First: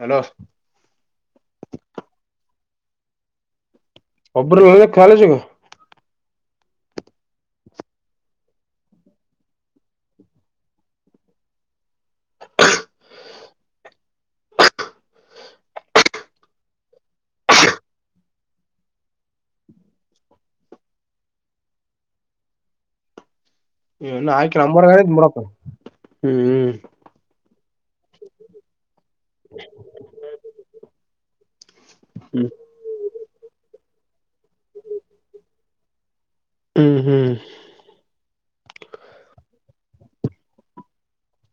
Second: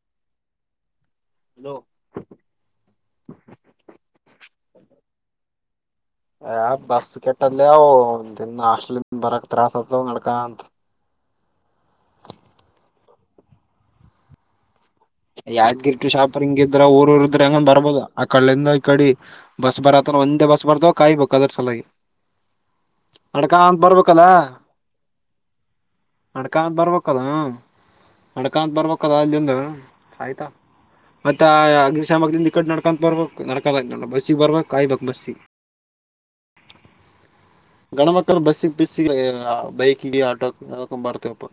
Hello hello ಅಪ್ರೂ ಕಾಲೇಜಿಗ. ಯ ಬಸ್ ಕೆಟ್ಟಲ್ಲಿವು ದಿನ ಹಾಸ್ಟಲಿಂದ ಬರಕ್ಕೆ ತ್ರಾಸ ಆತ ನಡಕಂತ. [inaudible] ಯಾದಗಿರ್ಟ್ಟು ಶಾಪರಿಂಗ್ ಇದ್ರ ಊರ್ ಊರ್ ಇದ್ರೆ ಹೆಂಗೋ ಬರ್ಬೋದು ಆ ಕಡೆಂದ ಈ ಕಡೆ ಬಸ್ ಬರತರ. ಒಂದೇ ಬಸ್ ಬರ್ದ ಕಾಯ್ಬೇಕ ಅದ್ರ ಸಲುವಾಗಿ. ನೆಡ್ಕಾಂ ಅಂತ ಬರ್ಬೇಕಲ್ಲ ಇನ್ನು ಆಕಿ ನಂಬರ್ ಹೇಳಿದ್ ಬಿಡಪ್ಪ ನೆಡ್ಕಾಂ ಹ್ಮ್ ಅಂತ ಬರ್ಬೇಕಲ್ಲ. ನೆಡ್ಕಾಂತ ಬರ್ಬೇಕದ ಅಲ್ಲಿಂದ. ಮತ್ತೆ ಆ ಅ ಅಗ್ನಿಶಾಮಕ ಹ್ಮ್ ನಿಕಟ್ ನಡ್ಕೊ ಬರ್ಬೇಕು. ನಡಕದಾಗ ನೋ ಬಸ್ಸಿಗೆ ಬರ್ಬೇಕ್ ಕಾಯ್ಬೇಕ ಬಸ್ಸಿಗೆ. ಹ್ಮ್ ಹ್ಮ್ ಬಸ್ಸ ಬಿಸಿಗೆ ಬೈಕ್ ಆಟೋಕೊಂಡ್ ಬರ್ತೇವಪ್ಪ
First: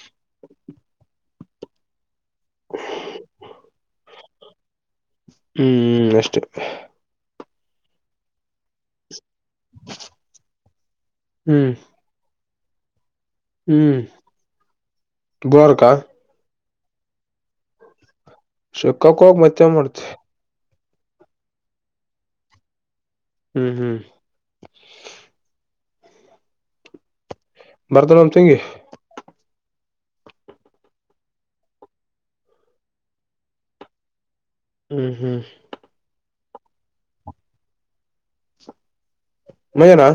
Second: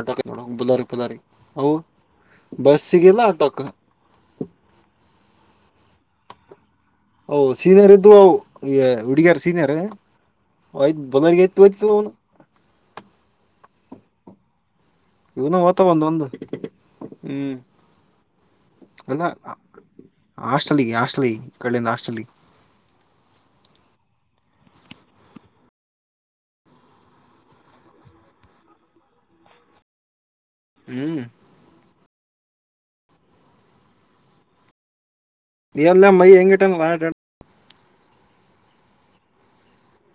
ಆಟೋಕ ನೋಡ ಬುಲಾರಿ ಬುಲಾರಿ. ಹೌ ಬಸ್ಗೆಲ್ಲ ಆಟೋಕ. ಹ್ಮ್ ಅಷ್ಟೇ ಓ ಸೀನಿಯರ್ ಇದವವುಹು ಹುಡುಗಿಯರು ಸೀನರ್. ಹ್ಮ್ [unintelligible] ಹ್ಮ್ ಇವನು ಗೋರ್ಕ ಓ್ತವ್ ಒಂದು ಒಂದು ಹ್ಮ್. ಸಕ್ಕ ಕಾಕೋ ಮತ್ತೆ ಮಾಡತಿ. ಹಲಿ ಹಾಸ್ಟಲಿ ಕಡೆಯಿಂದ ಹಾಸ್ಟಲಿ. ಹ್ಮ್ ಹ್ಮ್ ಬರ್ದನಂ ತಂಗಿ. ಹ್ಮ್ ಹ್ಮ್ ನೀ ಎಲ್ಲ ಮೈ ಹೆಂಗಟಾನ ನ ಮೆನಾ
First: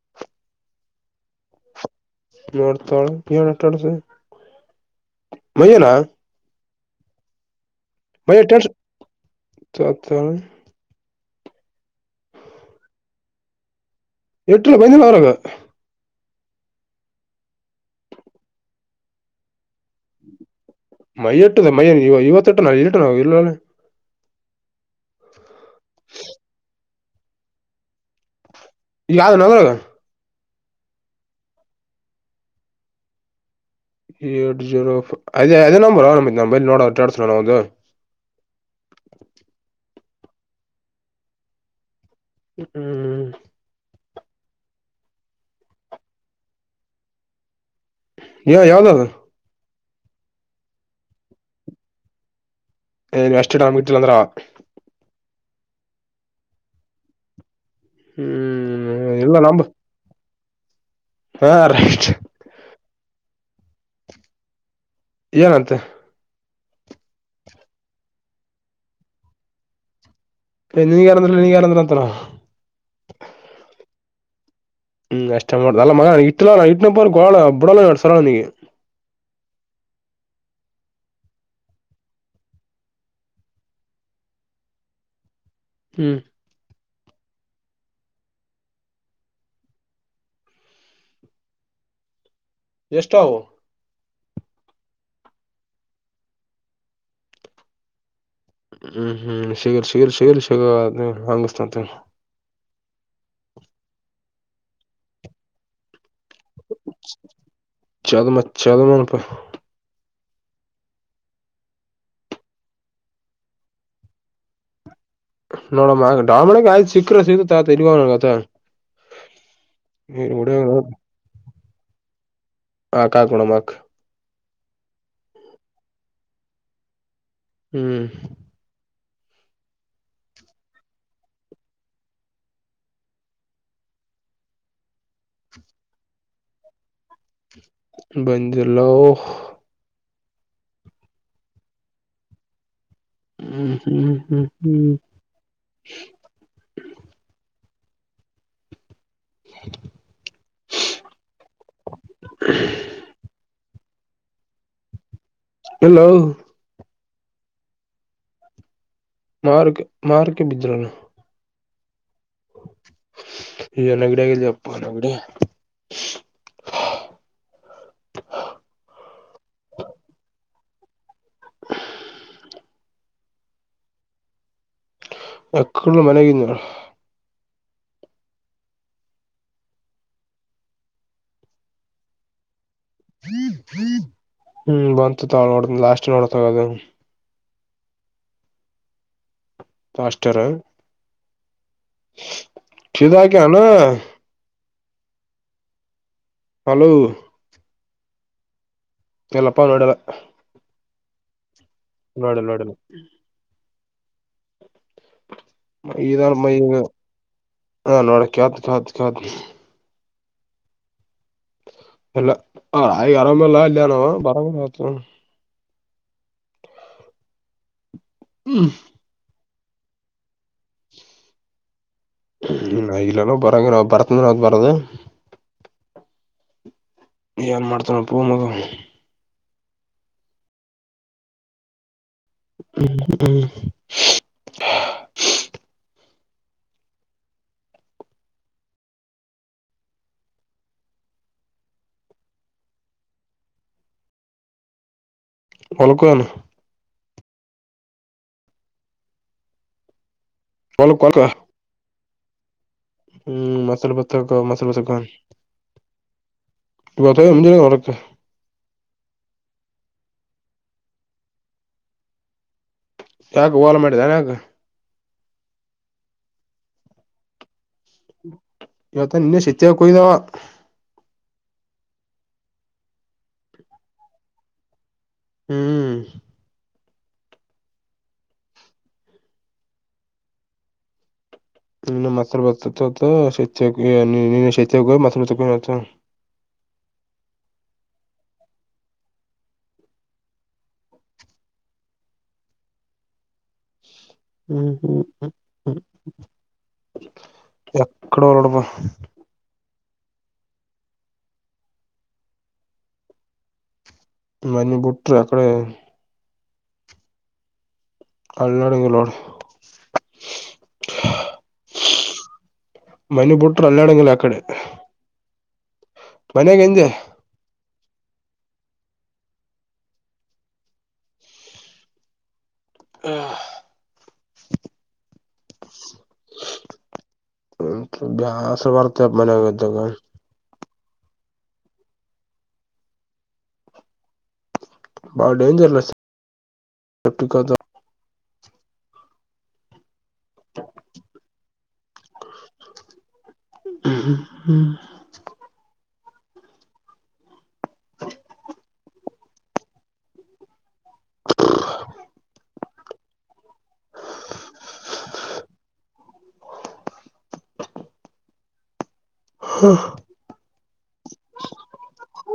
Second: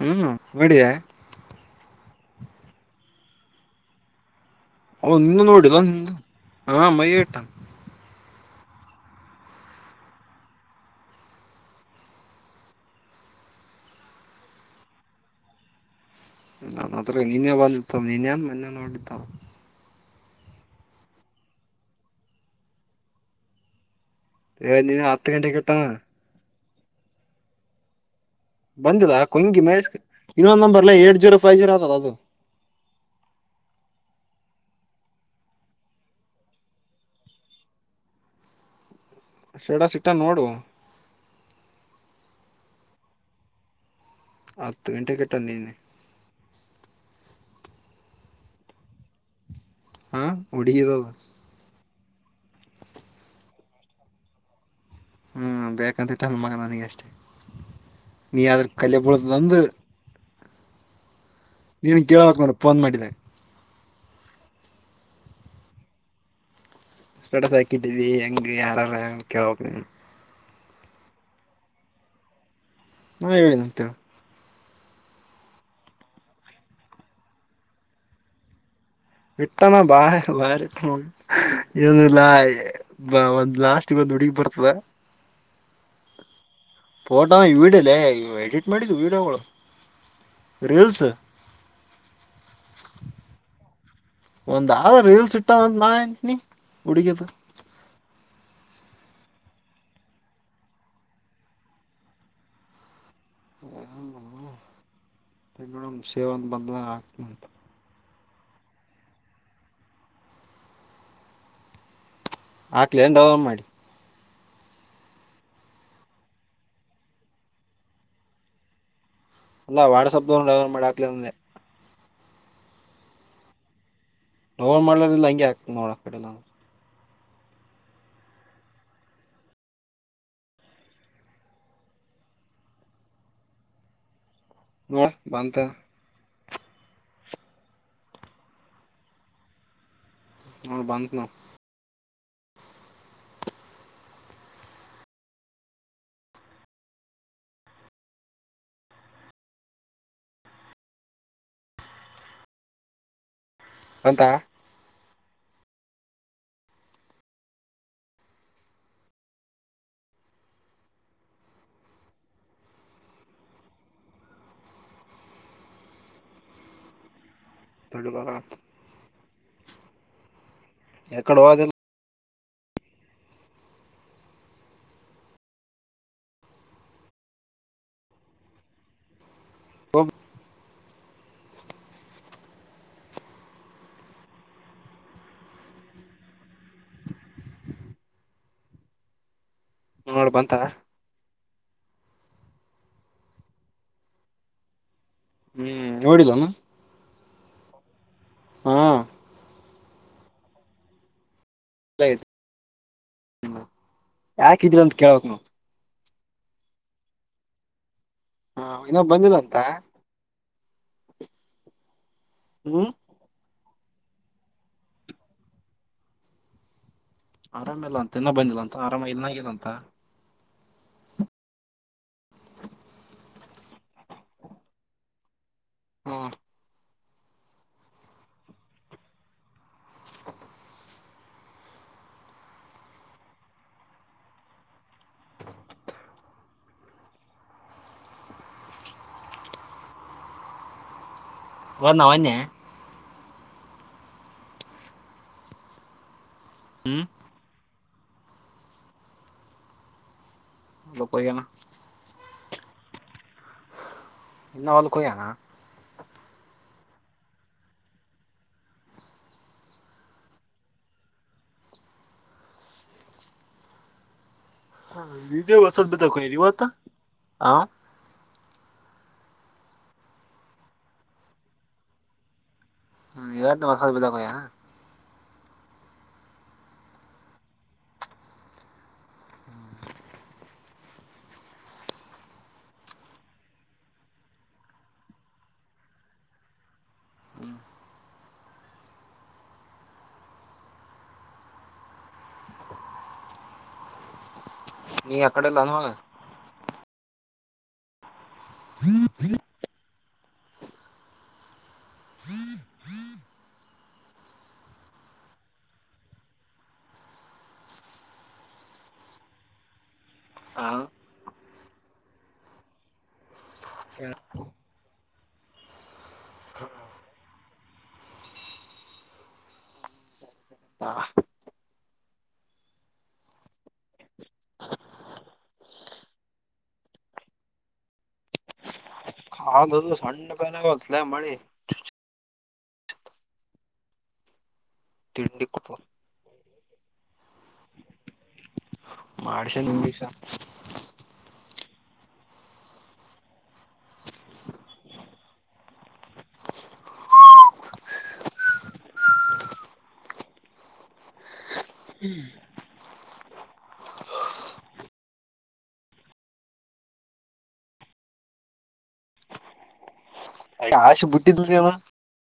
ಹ್ಮ್ ಬಿಡಿಯ ನರ್ತಳ ಕ ನಟಳಸ ಅವ ನಿನ್ನ ನೋಡಿಲ್ಲ ನಿ ಹಾ ಮೈ ಟ ಮೆತ ಎಟಲ ಪೈಂದಿನ ಅವರಗ ನ ಮಾತ್ರ ನೀನೇ ಬಂದಿತ್ತವ ನೀನ್ೇನ್ ಮೊನ್ನೆ ನೋಡ್ಡಿತ್ತಾವ ಮೈಟ್ಟದ ಮೈ ಇವತ್ತುೆಟ್ಟ ನಾ ಇಟ ನ ಇ ನಾನ ನೀ ಹತ್ತು ಗಂಟೆಗೆ ಕಟ್ಟಣ ಬಂದದಾ ಯಾವ್ದನ ಕೊಂಗಿ ಅದ್ರಾಗ ಮಳ್ಸ್ ಇನ್ನೊಂದು ನಂಬರ್ ಅಲ್ಲ ಏಟ್ ಜೀರೋ ಫೈವ್ ಜೀರೋ ಅತದ ಅದು ಏಟ್ ಜೀರೋ ಅದೇ ಅದೇ ನಂಬರ್ ಆರಾಮ್ ನ ನೋಡೋಡ್ಸರ ನಾವದು ಶಡಾಸಿಟ್ಟಾ ನೋಡು ಹ್ಮ್ ಆತ್ತು ಗಂಟ ಕೆಟ್ಟಣ ನೀನ್ನೆ ಯ ಯಾದ ಆದು ಹಾ ಒಡಿಗದ ಷ್ಟ ಆಮ ಲಂದ್ರಾ ಹ್ಮ್ ಬೇಕಂತ ಇಟ್ಟ ಅನ್ ಮಗ ನನಗ ಅಷ್ಟೇ ನೀ ಯಾದ್ರ ಹ್ಮ್ ಇಲ್ಲ ಕಲೆಬಳುದಂದು ನಂಬ ಹಾ ನೀನ್ ರೈಟ್ ಕೇಳಳ್ ಹಕ್ ಮಾಡ ಫೋನ್ ಮಾಡಿದ್ದೇನೆ ಏನಂತೆ ಸ್ಟೇಟಸ್ ಹಾಕಿಟ್ಟಿದಿ ಹೆಂಗ ಯಾರಾರ ಕೇಳಕ್ ನೀ ಕರಂದಲ್ಲ ನೀ ಕರಂದ ಅತ್ತನ ನ ಹೇಳ ನಂತ ಹ್ಮ್ ಕಷ್ಟ ಮಾಡ ಅಲ್ಲ ಮ ಇಲ ಇಟ್ಟನ ಕೊಳ ಬಿಡಲ್ಲರಿ ವಿಟ್ಟಣ ಬಾ ಬಾರ ಏನುಲ್ಲ ಒಂದು ಲಾಸ್ ಒಂದು ಉಡಿ ಪರ್ತದ ಹ್ಮ್ ಫೋಟೋ ಈ ವಿಡಿಯೋಲ್ಲ ಎಡಿಟ್ ಮಾಡಿದ್ದು ವಿಡಿಯೋಗಳು ರೀಲ್ಸ್ ಜ್ಯೇಷ್ಟ್ಠ ಒಂದ ರೀಲ್ ಸಿಟ್ಟ ನಾಂತನ ಹುಡುಗದ ಹ್ಮ್ ಹ್ಮ್ ಶೀಗರ್ ಶೀಗರ್ ಶಗರ್ ಶೀಗ ಹಂಗಸ್ತಂತ ಮೇಡಮ ಸೇವನ್ ಬಂದಾಗ ಹಾಕ್ನಂತ ಚದ ಮ ಚದ ಮಪ ಆಕ್ಲನ್ ಡವಲ ಮಾಡಿ ನೋಡಮ್ಮ ಡಾಮಣ ಆಯ್ತ್ ಸಿಕ್ಕ್ರ ಸಿಗ್ಗತ್ ಆಯತ ಇಲ್ವತ ಅಲ್ಲಾ ವಾಡ್ಸಬ್ ಮಾಡಾಕ್ಂದೆ ಆ ಕಾ ಗುಣಮಕ್ ನೋ ಮಾಡಲಿಲ್ಲ ಹಂಗೆ ಆಕ್ತ ನೋಡಕ್ಡ ನವು ಹ್ಮ್ ಹ ಬಂತ ಬಂದಿಲೋ ಹ ಬಂತ ನ ಹ್ಮ್ ಹ್ಮ್ ಹ್ಮ್ ಹ್ಮ್ [inaudible] ಅಂತ ಹಲೋ ಮಾರಕ್ಕೆ ಮಾರಕ್ಕೆ ಬಿದ್ದ್ರನು ನೆಗಡಿ ಆಗಿದಿಯಪ್ಪ ನನಗೆ [inaudible] ಏಕಡೆ ಹೋಗಿದೆ ಎಕ್ಕಳು ಮನೆಯಿಂದ ಹ ಹ್ಮ್ ಬಂತು ನೋಡ ಲಾಸ್ಟ್ ನೋಡತಗದು ಲಾಸ್ಟ ನೋಡ್ ಬಂತ ಸಿಗೋಕೆ ಏನು ಹ್ಮ್ ನೋಡಿಲನು ಹಲೋ ಎಲ್ಲಪ್ಪ ನೋಡಲ್ಲ ನೋಡಲ್ಲ ನೋಡಲ್ಲ ಯಾಕಿದೀರ ಅಂತ ಕೇಳ್ಬಕ್ ನಾವವು ಇದ ಮೈ ಹ ನೋಡ ಹ ಕೇಳಿತಿ ಇನ್ನೊ ಕೇಳಿತಿಕೇಳುತಿ ಬಂದಿಲ್ಲ ಅಂತ ಎಲ್ಲ ಆ ಹ್ಮ್ ಆ ಆರಾಮಿಲ್ಲ ಬರೋಣ ತಕೋರಿ ಆರಾಮ ಇಲ್ಲ ಅಂತ ಇನ್ನ ಬಂದಿಲ್ಲ ಅಂತ ಆರಾಮ ಇಲ್ನಂಗಲ್ಲ ಅಂತ ಇಗಲ್ಲಲ್ಲ ಬರಂಗ ನಾವ ಬರ್ತಂದ್ರ ಅವದ ಬರದು ಹ್ಮ ಏನ್ ಮಾಡ್ತಾನಪ್ಪೂ [inaudible] ಹ್ಮ್ ಹ್ಮ್ ಹೋದ್ನ ಮೊನ್ನೆ ಹೊಲಕ್ಕೆ ಹೋಗನು ಹ್ಮ್ ಹೊಲ್ಕ ಹೊಲಕ್ಕೆ ಹೊಲ್ಕ ಹೋಗ್ಯಾನು ಹ್ಮ್ ಮಸಲ್ ಬತಕ ಮಸಲ್ ಇನ್ನ ಬಸ ಹೊಲಕ್ ಕಣೆ ಹೋಗ್ಯಾನ ಇವತ್ತು ಏನು ಬಂದಿಲ್ಲ ಹೊರಕೆ ಯಾಕೆ ಹೋಗಳೇನು ಮಾಡಿದೀಯ ಯಾಕೆ ಇವತ್ತು ಹಾ ಇವತ್ತು ಇನ್ನು ಹೋಗಿಲ್ಲ ಅವ [unintelligible] ಹ್ಮ್ ನಿನ್ನ ಮತ್ತ ಬರ್ತ [unintelligible] ಹ್ಮ್ ಹ್ಮ್ ನೀ ಅಕ್ಕಡೆಲ್ಲಾನಳ ಎಕಡು ಹೋಗಳಪ್ಪ [inaudible] ಮನೆ ಬುಟ್ರ ಯಾವಕಡೆ ಅಲ್ಲದಾಡಿಲ್ಲ ನೋಡು ಮನೆ ಬುಟ್ರ ಅಲ್ಲಾಡಗಿಲ್ಲ ಆ ಕಡೆ ಮನೆಹಿಂದೆ ಹ ಬ್ಯಾಸರ ಬರ್ತಪ್ಪ ಮನ್ಯಾಗ ಇದ್ದಾಗ [unintelligible] ಬಾರಿ ತಿಂಡಿ ಡೇಜರ್ ಕೊಪ್ಪ ಮಾಡಿಷನು ಹ್ಮ ಹ್ಮ್ [unintelligible]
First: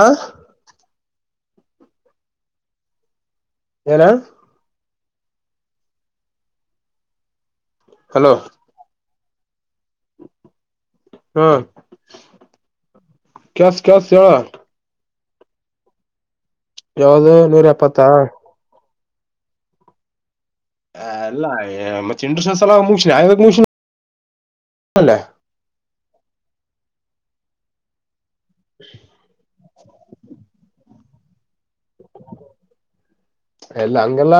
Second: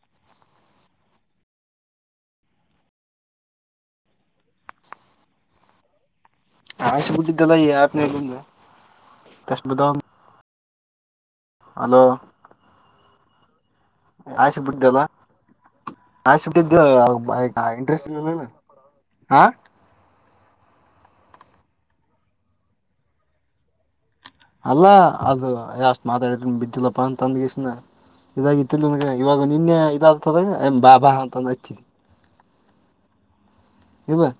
ಆ ಏನ ಹಾಷ ಬುದ್ಧಿದಲ್ಲ ಹಲೋ ಅಷ್ಟು ಬಿದ್ದವ ಹಾ ಹಲೋ ಕ ಸ ಕ ಸಳ [unintelligible] ಹಾ -ಶಿ- ಯಾವ್ದು ನೂರ ಎಪ್ಪತ್ತಾ ಇಂಟ್ರಸ್ಟ- ಹಾ ಲ್ಲ ಮತ್ತೆ ಇಂಡ್ರಸ್ನ್ಸ್ಲ ಮುಗಿನ ಯಾಗ ಮುಗಿನ [unintelligible] ಅಲ್ಲಾ ಅದು ಯಷ್ಟ್ ಮಾತಾಡಿದ್ರ ಬಿದ್ದಿಲ್ಲಪ್ಪಾ ಅಂತ ಅಂದ ಇಷ್ಟನ ಇದಾಗಿತ್ತು ನನ್ಗೆ ಇವಾಗ ನಿನ್ನೆ ಇದಾದತದ -ಎ ಬಾಬಾ ಅಂತಂದು ಹಚ್ಚಿ ಎಲ್ಲ ಹಂಗಲ್ಲ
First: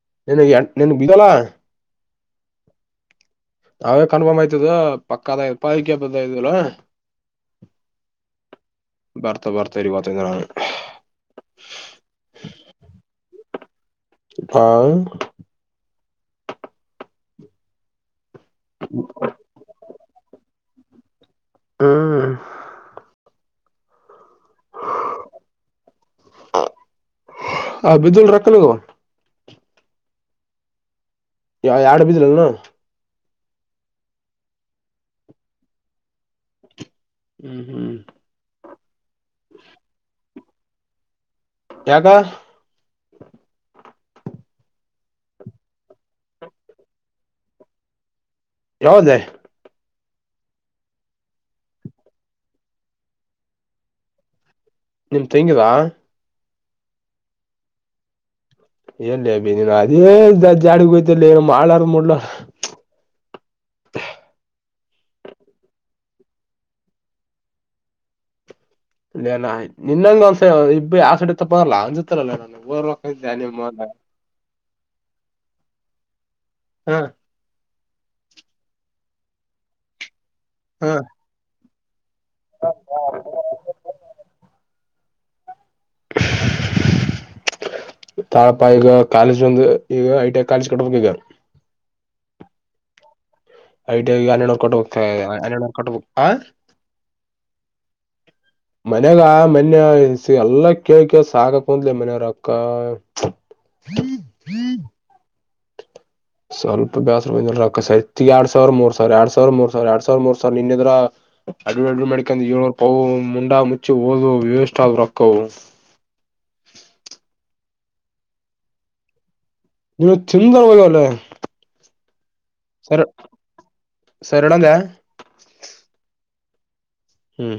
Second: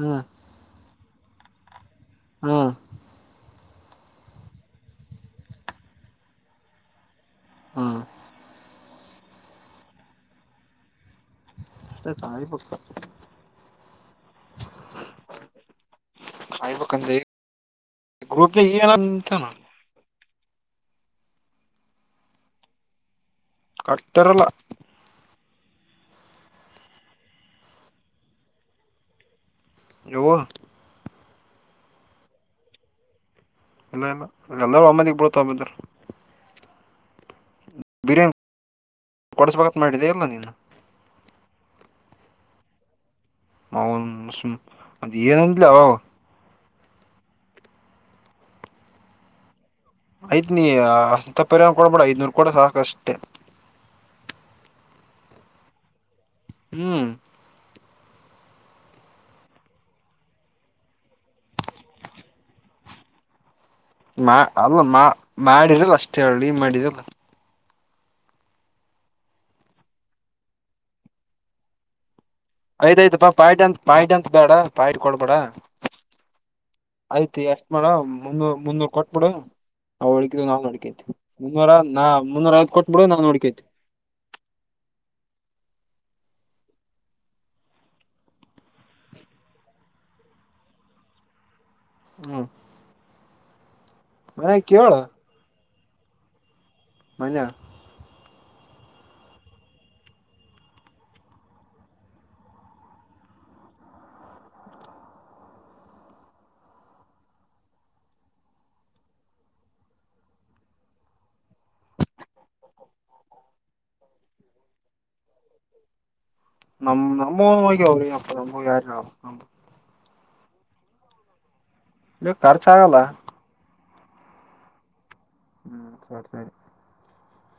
ಹ್ಮ ನನ್ ನನ್ ಬಿದ್ದಲ್ಲ. ಹಾ ನಾವೇ ಕನ್ಫರ್ಮ್ ಆಯ್ತದ ಪಕ್ಕದ ಪಕ್ಕೆ- ಬ- ಇದಲ್ಲ ಹ್ಮ್ ಭರ್ತಾ ಭರ್ತಾ ಇರಿ ಪತಂದ- ನೆ- ಅ ಸಾಗಿ ಪಕ್ಕ [unintelligible] ಹಾ-ಹ್ ಪಕ ಗ್ರಪ ಇ ನ [unintelligible] ಹ್ಮ್ ಕಟ್ಟರಲ್ಲ ಹ- ಬಜಲು ರಕ್ಕಲುಗ. ಯವ ಯ- ಆಡು ಬಜಲಲ್ಲ ನು. ಇಲ್ಲ ಇಲ್ಲ ಎಲ್ಲರೂ ಒಮ್ಮದಗ್ ಬಿಡತ ಹಬಿದರಿ. ಹ್ಮ್- ಹ್ಮ್ ಕೊಡ್ಸ್ಬೇಕಕ್ ಮಾಡಿದ್ದ ಇಲ್ಲ ನೀನು. ಯಾಕಾ ಹೌ-ನ್ -ಅದ ಏನಂದಿಲ್ ಯಾವ್ದೇ. ಆಯ್ತ್ -ನೀ -ಅ- ಪರಿ ಕೊಡಬೇಡ ಐದನೂರು ಕೂಡ ಸಾಕ ಅಷ್ಟೆ. ನಿಮ್ ತೆಂಗಿದಾ ಹ್ಮ್- ಎಲ್ಲಿ ಬನು ಅದೇ ಜಾಡ್ ಹೋಯ್ತಲ್ಲ ಏನು ಮಾಡಳಾರಡ್ಲ. ಮಾ -ಅಲ್ಲ- ಮಾ- ಮಾಡಿದಲ್ಲ ಅಷ್ಟ ಹೇಳಿ ಮಾಡಿದಲ್ಲ. ಇಲ್ಲಲ್ಲ ನಿನ್ನಂಗ ಒಂದ್ ಇಬ್ -ಯ -ಸಡಿ ತಪ್ಪಲ್ಲ- ಅ- ಆಯ್ತಾಯಯ್ತಪ್ಪಾ ಪಾಯಡ್ ಅಂತತ್ ಪಾಯಡ್ ಅಂತ ಬೇಡ ಪಾಯಿಡ್ ಕೊಡ್ಬೇಡ. ಹಾ ಆಯ್ತು ಎಷ್ಟ ಮಾಡ ಮುನ್ನೂ ಮುನ್ನೂರು ಕೊಟ್ಬಿಡು ಅವಳಿಗೆ. ನಾ- ನೋಡ್ಕ ಹಾ ಮುನ್ನೂರ ನಾ ಮುನ್ನೂರ ಐದ್ ಕೊಟ್ ಬಿಡು ನ-ನೋಡ್ಕುನಿ. ತಾಳಪ್ಪ ಈಗ ಕಾಲೇಜ್ ಒಂದು [inaudible] ಈ- ಐಟ ಕಾಲ ಕಡಗಾರ್ ಹ್ಮ್ ಐಟ ಹನ್ನೋ ಮನ್ಯಾಗ ಕೊಟ್ಟ ಕೇಳ ಹೋಗ್ತ ಹನ ಕೊಟ್ಟ -ಹಾ- ಮನ್ನ ಮನ್ಯಾಗ ಮನ್ಯ ಎಲ್ಲ ಕೇಳ್ ಸಾಕಕ್ ಕುಂದ್ಲಿ ಮನೆಯವ್ರ ಅಕ್ಕ. ಹ್ಮ - [inaudible] ಹ್ಮ್ ಯ್ [inaudible] ಸ್ವಲ್ಪ ಬೇಸ್ರ ಎರಡ್ ಸಾವಿರ ಮೂರ್ ಸಾವಿರ ಎರಡ್ ಸಾವಿರ ಮೂರ್ ಸಾವಿರ ಎರಡ್ ಸಾವರ ಮೂರ್ ಸಾವಿರ ನಿನ್ನಿದ. ಅಡು ಅಡು ಮಾಡಡಕೊಂಡ ಏಳೋರು ಪವು ಮುಂಡಾ ಮುಚ್ಚಿ ಓದ ವಿವಷ್ಟ ರೊಕ್ಕವು [unintelligible] ನ- ನಮ್ಮ ನೋ- ನ -ಯಾರ ಇವತ್ತು ಚಂದ ವಗಲ್ಲೆ. ಇ- ಖರ್ಚ ಆಗಲ್ಲ. ಸರ್ಣಂಗ ಹ್ಮ್ -ಸರಿ ಸರಿ ಹ್ಮ್